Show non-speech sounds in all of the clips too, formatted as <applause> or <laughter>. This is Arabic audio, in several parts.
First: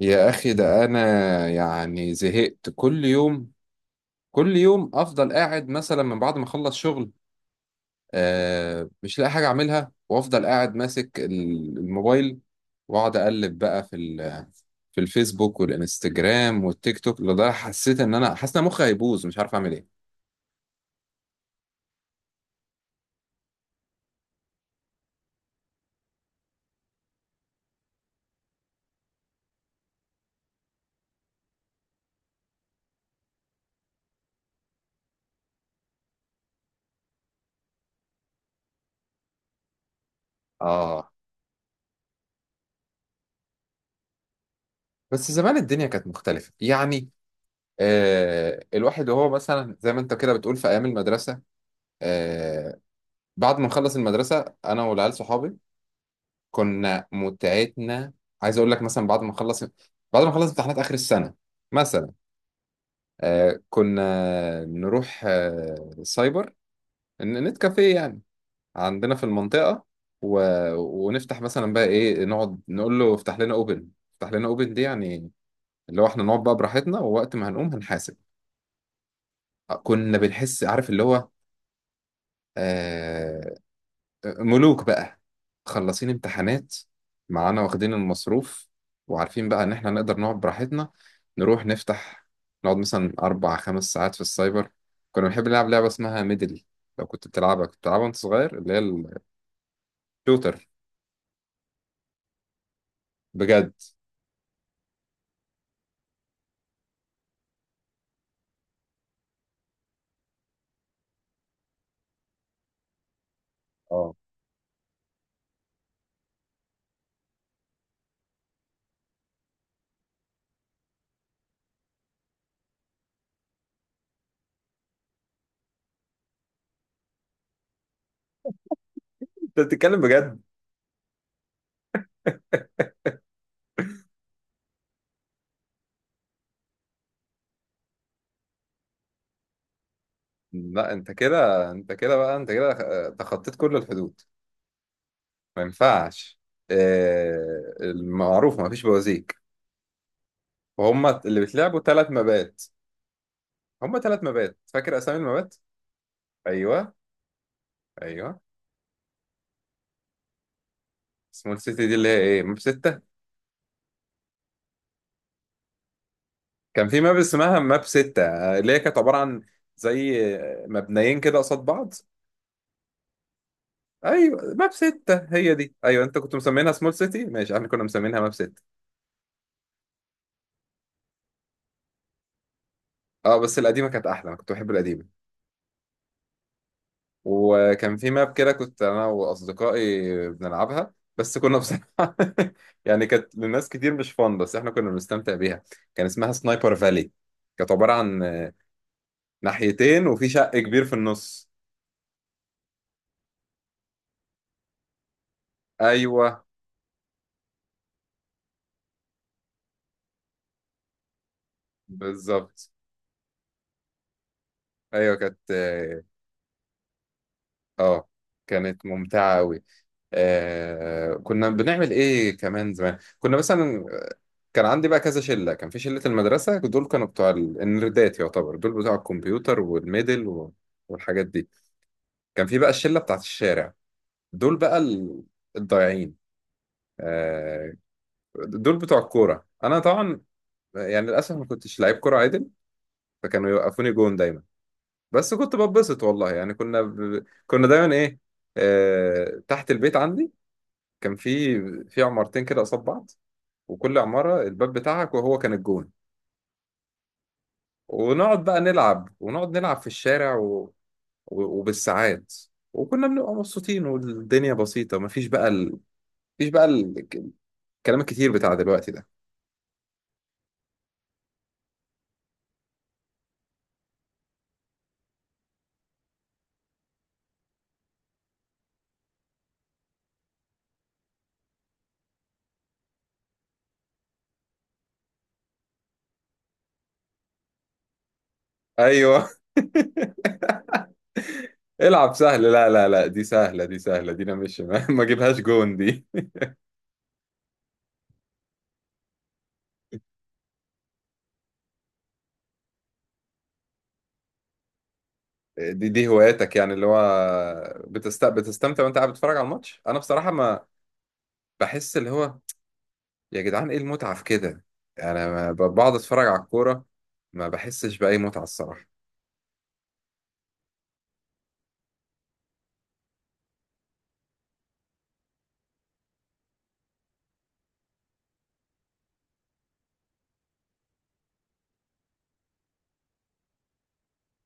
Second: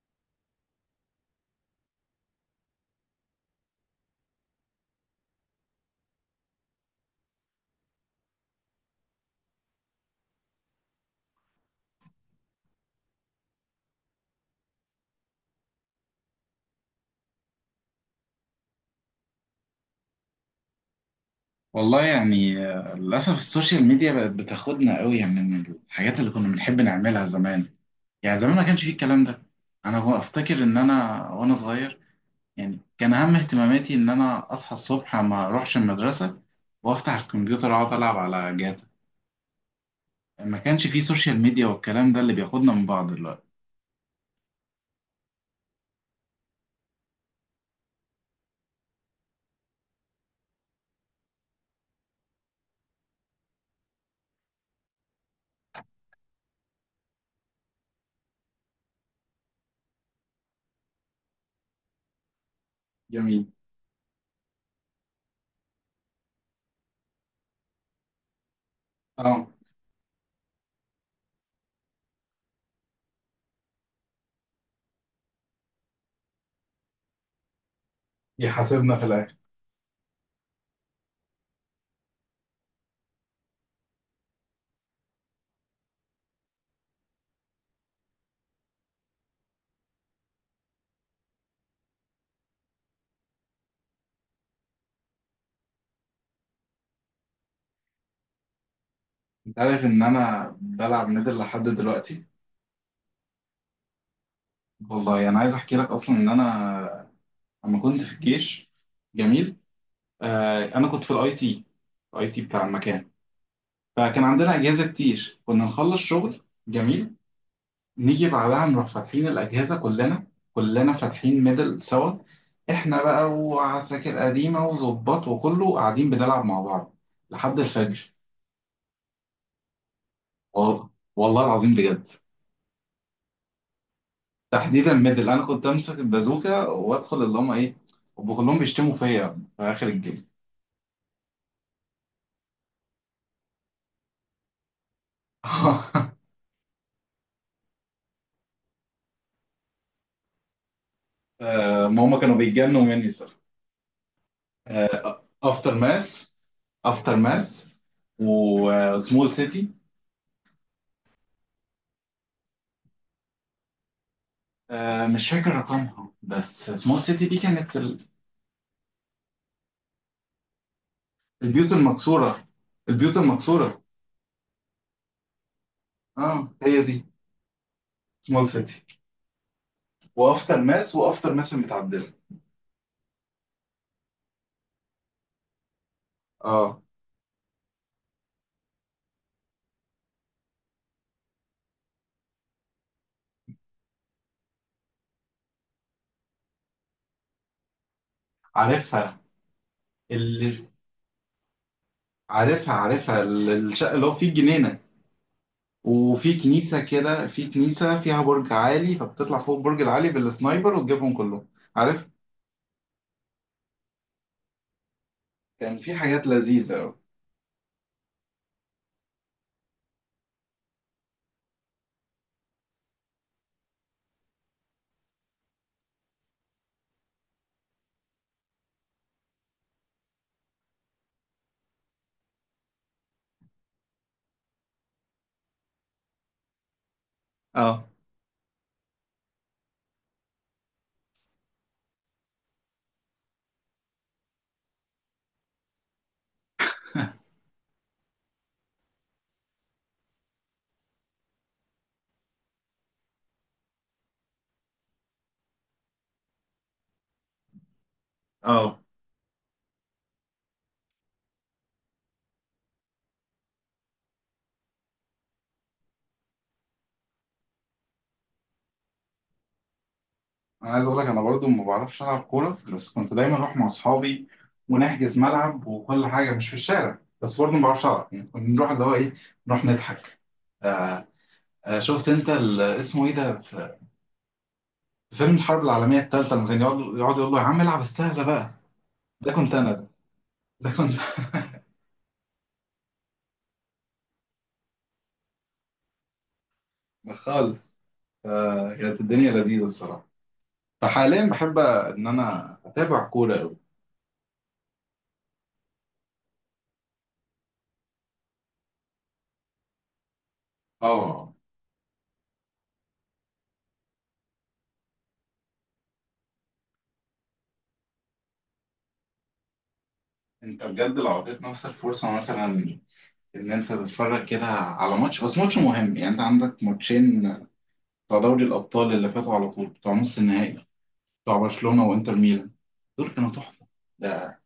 يا أخي ده أنا، يعني زهقت. كل يوم كل يوم أفضل قاعد مثلا من بعد ما أخلص شغل. آه، مش لاقي حاجة أعملها وأفضل قاعد ماسك الموبايل، وأقعد أقلب بقى في الفيسبوك والإنستجرام والتيك توك، لده حسيت إن أنا حاسس إن مخي هيبوظ، مش عارف أعمل إيه. والله، يعني للأسف السوشيال ميديا بقت بتاخدنا قوي، يعني من الحاجات اللي كنا بنحب نعملها زمان. يعني زمان ما كانش فيه الكلام ده. أنا هو أفتكر إن أنا وأنا صغير يعني كان أهم اهتماماتي إن أنا أصحى الصبح ما أروحش المدرسة وأفتح الكمبيوتر أقعد ألعب على جاتا. ما كانش فيه آه، سوشيال ميديا والكلام ده اللي بياخدنا من بعض دلوقتي. بس زمان الدنيا كانت مختلفة يعني. آه، الواحد وهو مثلا زي ما أنت كده بتقول في أيام المدرسة، آه، بعد ما نخلص المدرسة أنا والعيال صحابي كنا متعتنا. عايز اقول لك مثلا بعد ما نخلص امتحانات اخر السنه مثلا، جميل. آه كنا نروح، سايبر، نت كافيه يعني عندنا في اه. المنطقه. و... ونفتح مثلا بقى ايه، نقعد نقول له افتح لنا اوبن، افتح لنا اوبن دي، يعني اللي هو احنا نقعد بقى براحتنا ووقت ما هنقوم هنحاسب. يحاسبنا في الآخر. آه، كنا بنحس عارف اللي هو، آه، ملوك بقى، خلصين امتحانات، معانا واخدين المصروف، وعارفين بقى ان احنا نقدر نقعد براحتنا. نروح نفتح، نقعد مثلا 4 5 ساعات في السايبر. كنا بنحب نلعب لعبة اسمها ميدل. لو كنت بتلعبها كنت بتلعبها وانت صغير، اللي هي أنت عارف إن أنا الشوتر، بلعب ميدل لحد دلوقتي. بجد. والله أنا يعني عايز أحكي لك أصلا إن أنا لما كنت في الجيش. جميل. انا كنت في الاي تي، الاي تي بتاع المكان. اه فكان عندنا اجهزه كتير كنا نخلص شغل. جميل. نيجي بعدها نروح فاتحين الاجهزه كلنا، كلنا فاتحين ميدل سوا. احنا بقى وعساكر قديمه وظباط وكله قاعدين بنلعب مع بعض لحد الفجر. انت بتتكلم بجد؟ والله. والله العظيم بجد. تحديدا ميدل انا كنت امسك البازوكه وادخل اللي هم ايه، هم كلهم بيشتموا فيا في اخر الجيم. لا، انت كده انت كده بقى انت كده، آه، تخطيت كل الحدود. ما <laughs> ينفعش، آه، المعروف ما فيش بوازيك، وهم اللي بيتلعبوا ما ثلاث هم كانوا مبات بيتجنوا مني صراحه. هم 3 مبات، فاكر اسامي المبات؟ افتر ماس. ايوه. افتر ماس ايوه. وسمول سيتي. سمول سيتي دي اللي هي ايه، ماب 6. مش فاكر رقمها، بس كان في سمول ماب سيتي دي اسمها كانت ماب ستة آه، اللي هي كانت عبارة عن زي مبنيين كده قصاد البيوت بعض. المكسوره، البيوت المكسوره. ايوه، ماب 6 هي دي، ايوه، انت كنت اه مسمينها هي سمول دي سيتي، ماشي، احنا كنا مسمينها ماب سمول ستة سيتي. وافتر ماس، وافتر ماس المتعدله. اه، بس القديمة كانت احلى، انا كنت بحب القديمة. اه. وكان في ماب كده كنت انا واصدقائي بنلعبها، بس كنا بصراحة <laughs> يعني كانت للناس كتير مش فان، بس احنا كنا بنستمتع بيها. كان اسمها سنايبر فالي، كانت عبارة عن عارفها، ناحيتين وفي شق اللي كبير في النص. عارفها، عارفها الشقه اللي هو فيه الجنينه، وفي ايوه، كنيسه كده، في كنيسه فيها برج عالي فبتطلع فوق البرج العالي بالسنايبر وتجيبهم كلهم. عارف. بالظبط. ايوه، كانت كان في حاجات لذيذه. اه كانت ممتعه قوي. آه، كنا بنعمل ايه كمان زمان؟ كنا مثلا كان عندي بقى كذا شله. كان في شله المدرسه، دول كانوا بتوع النردات، يعتبر دول بتوع الكمبيوتر والميدل والحاجات دي. كان في بقى الشله بتاعت الشارع، دول بقى ال- الضايعين. آه، اه. دول بتوع الكوره. انا طبعا يعني للاسف ما كنتش لعيب كوره عادل، فكانوا يوقفوني جون دايما. بس كنت ببسط والله، يعني كنا دايما ايه، تحت البيت عندي كان في في عمارتين كده قصاد بعض، وكل عمارة الباب بتاعك وهو كان الجون، ونقعد بقى اه، نلعب، ونقعد نلعب في الشارع وبالساعات، وكنا بنبقى مبسوطين والدنيا بسيطة. مفيش بقى الكلام الكتير بتاع دلوقتي ده. انا عايز اقول لك انا برضو ما بعرفش العب كوره، بس كنت دايما اروح مع اصحابي ونحجز ملعب وكل حاجه مش في الشارع، بس برضو ما بعرفش العب، يعني كنا نروح اللي هو ايه، نروح نضحك. آه. شفت انت اسمه ايه ده في في فيلم الحرب العالميه الثالثه لما كان يقعد يقعد يقول له يا عم العب السهله بقى؟ ايوه. ده كنت انا ده كنت. <laughs> العب سهل، لا لا لا دي سهلة، دي سهلة دي، انا مش <laughs> ما اجيبهاش جون دي. <laughs> أنا خالص. آه، كانت الدنيا لذيذه الصراحه. فحاليا بحب ان انا اتابع كوره قوي. دي هواياتك، يعني اللي هو بتستمتع وانت قاعد بتتفرج على الماتش. انا بصراحه ما اه، بحس اللي هو، يا جدعان ايه المتعه في كده؟ يعني انا ما ب- بقعد اتفرج على الكوره، ما بحسش باي متعه الصراحه. انت بجد لو اعطيت نفسك فرصه مثلا ان انت تتفرج كده على ماتش، بس ماتش مهم، يعني انت عندك ماتشين بتوع دوري الابطال اللي فاتوا على طول، بتوع نص النهائي، بتوع برشلونة وانتر ميلان، دول كانوا تحفة. ده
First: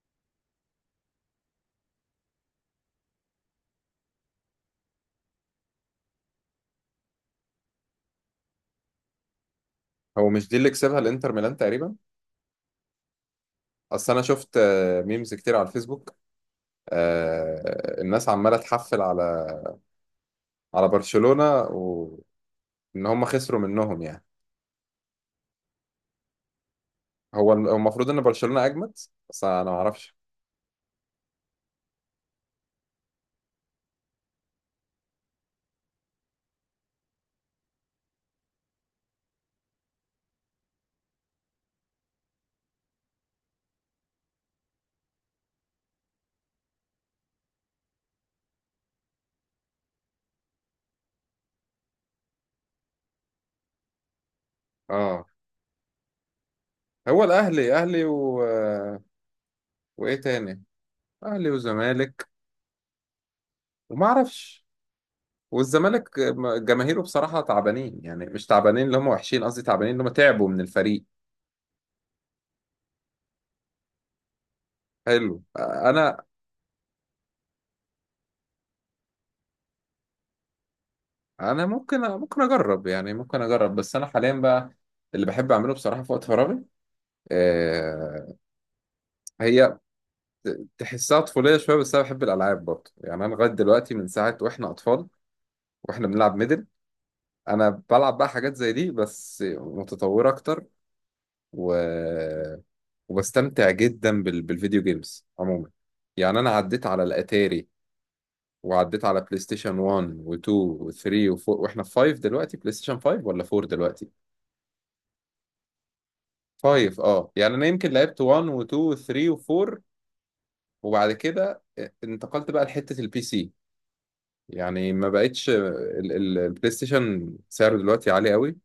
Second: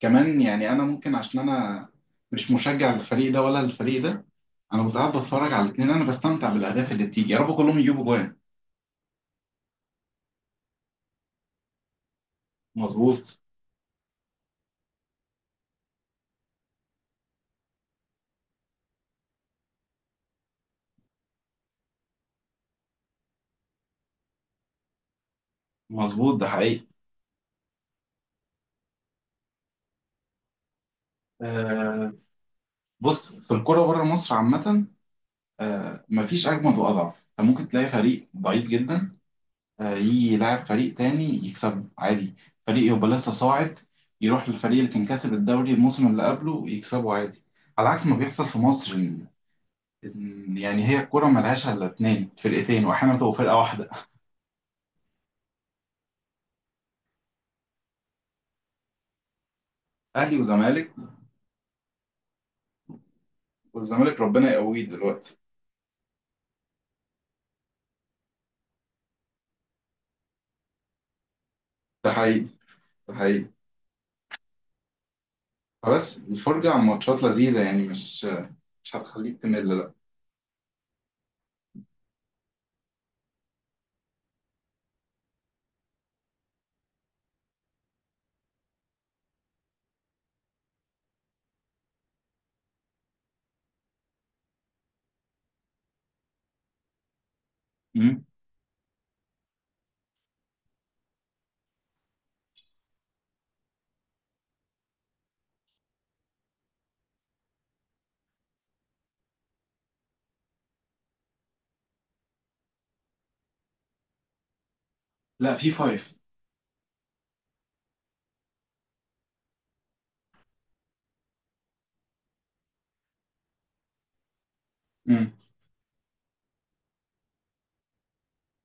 كمان يعني انا ممكن، عشان انا مش مشجع للفريق ده ولا للفريق ده، انا كنت قاعد بتفرج على الاثنين. انا بستمتع بالاهداف اللي بتيجي، يا رب كلهم يجيبوا جوان. هو مش دي اللي كسبها الانتر ميلان تقريبا؟ مظبوط. اصل انا شفت، آه، ميمز كتير على الفيسبوك، آه، الناس عماله تحفل على على برشلونه وان هم خسروا منهم يعني. مظبوط، ده حقيقي. هو المفروض ان برشلونه اجمد، بس انا ما اعرفش. آه، بص في الكرة بره مصر عامة، آه مفيش اجمد واضعف، انت ممكن تلاقي فريق ضعيف جدا يجي يلعب فريق تاني يكسبه عادي، فريق يبقى لسه صاعد يروح للفريق اللي كان كاسب الدوري الموسم اللي قبله يكسبه عادي، على عكس ما بيحصل في مصر، إن يعني هي الكرة ملهاش إلا 2 فرقتين، وأحيانا تبقى فرقة واحدة. اه، هو الاهلي، اهلي وايه أهلي تاني؟ وزمالك. اهلي وزمالك. وما والزمالك ربنا اعرفش، يقويه دلوقتي. والزمالك جماهيره بصراحه تعبانين، يعني مش تعبانين اللي هم وحشين، قصدي تعبانين اللي هم تعبوا من الفريق. ده حقيقي. ده حقيقي. حلو. بس انا الفرجة على ماتشات لذيذة، يعني مش، مش هتخليك تمل لا. انا ممكن اجرب، يعني ممكن اجرب. بس انا حاليا بقى اللي بحب اعمله بصراحه في وقت فراغي، آه، هي تحسها طفوليه شويه بس انا بحب الالعاب برضه، يعني انا لغايه دلوقتي من ساعه واحنا اطفال واحنا بنلعب ميدل، انا بلعب مم. بقى حاجات زي دي بس متطوره اكتر. و وبستمتع جدا بالفيديو جيمز عموما. يعني انا عديت على الاتاري وعديت على بلاي ستيشن 1 و2 و3 و4، واحنا في 5 دلوقتي. بلاي ستيشن 5 ولا 4 دلوقتي؟ لا في 5. 5. اه يعني انا يمكن لعبت 1 و2 و3 و4، وبعد كده، آه، انتقلت بقى لحتة البي سي. يعني ما مم. بقتش البلاي ستيشن سعره دلوقتي عالي قوي،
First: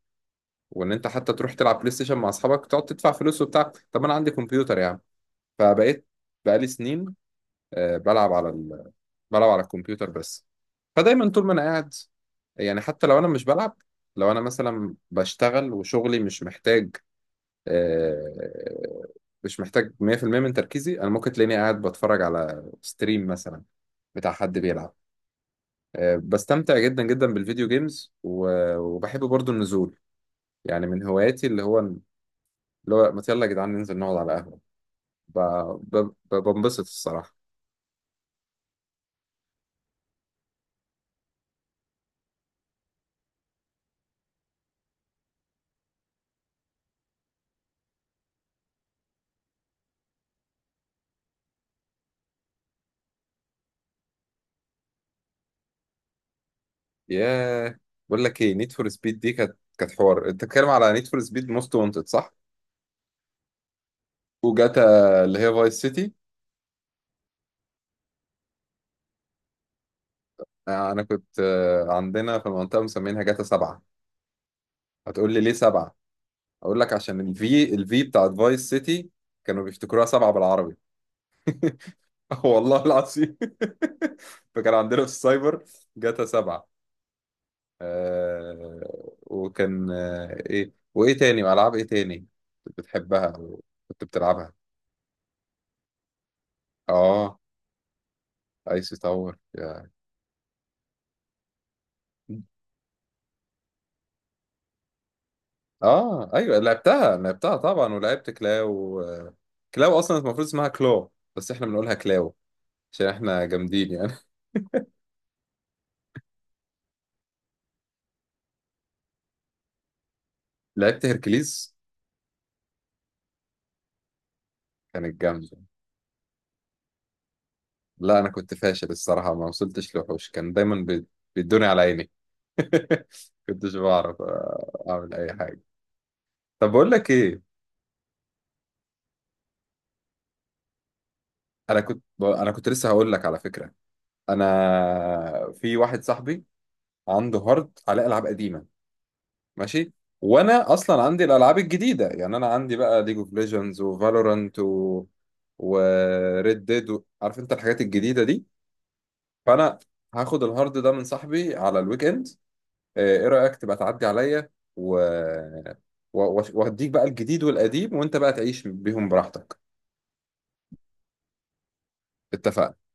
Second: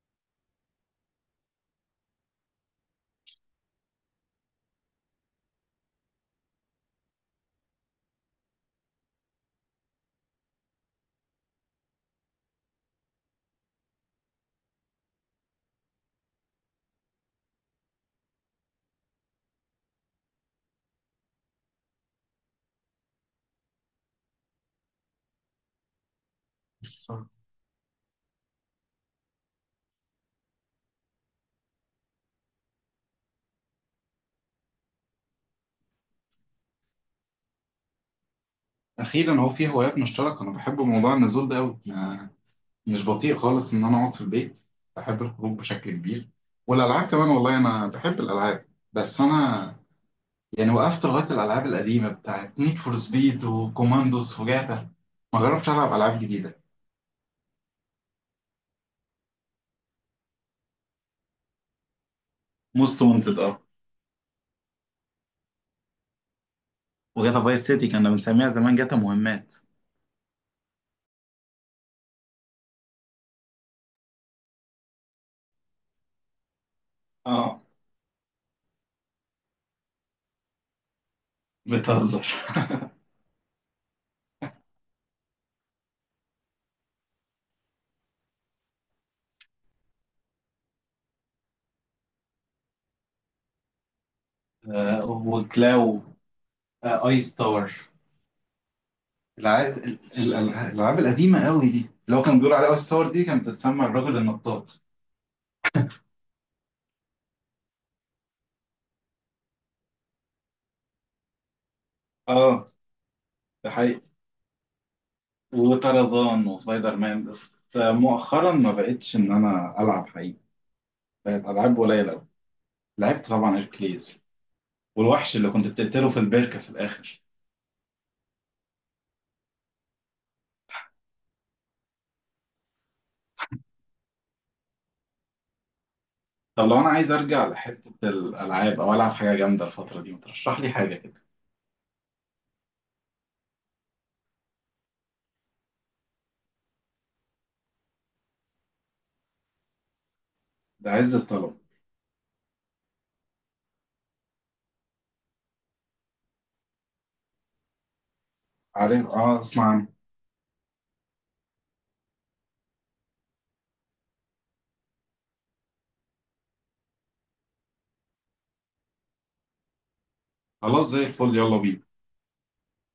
وان انت حتى تروح تلعب بلاي ستيشن مع اصحابك تقعد تدفع فلوس وبتاع. طب انا عندي كمبيوتر يعني، فبقيت بقالي سنين، آه، بلعب على الكمبيوتر بس. فدايما طول ما انا قاعد، يعني حتى لو انا مش بلعب، لو انا مثلا بشتغل وشغلي مش محتاج، آه، مش محتاج 100% من تركيزي، انا ممكن تلاقيني قاعد بتفرج على ستريم مثلا بتاع حد بيلعب. آه، بستمتع جدا بس جدا بالفيديو جيمز، وبحب برضو النزول. يعني من هواياتي اللي هو اللي هو، ما يلا يا جدعان ننزل نقعد على قهوة، بنبسط الصراحة. أخيرا هو في هوايات مشتركة. أنا بحب موضوع النزول ده أوي، مش بطيء خالص ان انا اقعد في البيت. بحب الخروج بشكل كبير. والالعاب كمان، والله انا بحب الالعاب، بس انا يعني وقفت لغايه الالعاب القديمه بتاعت نيد فور سبيد وكوماندوس وجاتا. ما جربتش العب العاب جديده. ياه. بقول لك ايه، نيد فور سبيد دي كانت حوار، انت بتتكلم على نيد فور سبيد موست وانتد صح؟ موست وانتد اه. وجاتا اللي هي فايس سيتي. وجاتا فايس سيتي كنا بنسميها زمان جاتا مهمات. آه، انا كنت، آه، عندنا في المنطقه مسمينها جاتا 7. هتقول لي ليه 7؟ اقول لك عشان اه. الفي بتاعت فايس سيتي كانوا بيفتكروها 7 بالعربي. بتهزر. <laughs> والله العظيم. <laughs> فكان عندنا في السايبر جاتا 7. آه، وكان، آه، ايه وايه تاني العاب؟ ايه تاني كنت بتحبها وكنت بتلعبها؟ آه وكلاو. آه ايس اه، تاور. ايس تاور، العاب يا الالعاب القديمه قوي دي، اللي هو كان بيقول عليها اي ستار، دي كانت بتتسمى الرجل النطاط. اه ايوه لعبتها، لعبتها طبعا، ولعبت كلاو. كلاو اصلا المفروض اسمها كلو بس احنا بنقولها كلاو، اه. عشان احنا ده جامدين حقيقي. يعني. وطرزان وسبايدر مان، بس مؤخرا ما بقتش ان انا العب حقيقي. <laughs> لعبت بقت هيركليز، العاب قليله قوي. لعبت طبعا اركليز، كانت والوحش اللي جامده. كنت بتقتله في البركه في الاخر. لا، انا كنت فاشل الصراحه، ما وصلتش لوحوش، كان دايما بيدوني على عيني، <laughs> كنتش بعرف، آه، اعمل اي حاجه. طب طب لو انا بقول لك عايز ايه، ارجع لحته الالعاب او العب حاجه جامده الفتره دي، ما ترشح لي حاجه كده؟ انا كنت لسه هقول لك على فكره، انا في واحد صاحبي عنده هارد على العاب قديمه ماشي، وانا ده اصلا عز عندي الطلب. الالعاب الجديده، يعني انا عندي بقى ليج اوف ليجندز وفالورانت وريد ديد Red Dead عارف انت الحاجات الجديده دي. عارف، اه، اسمع فانا عنه. هاخد الهارد ده من صاحبي على الويك اند. آه، ايه رايك تبقى تعدي عليا و، وهديك بقى الجديد والقديم وانت بقى تعيش بيهم براحتك. خلاص زي الفل، يلا بينا. اتفقنا.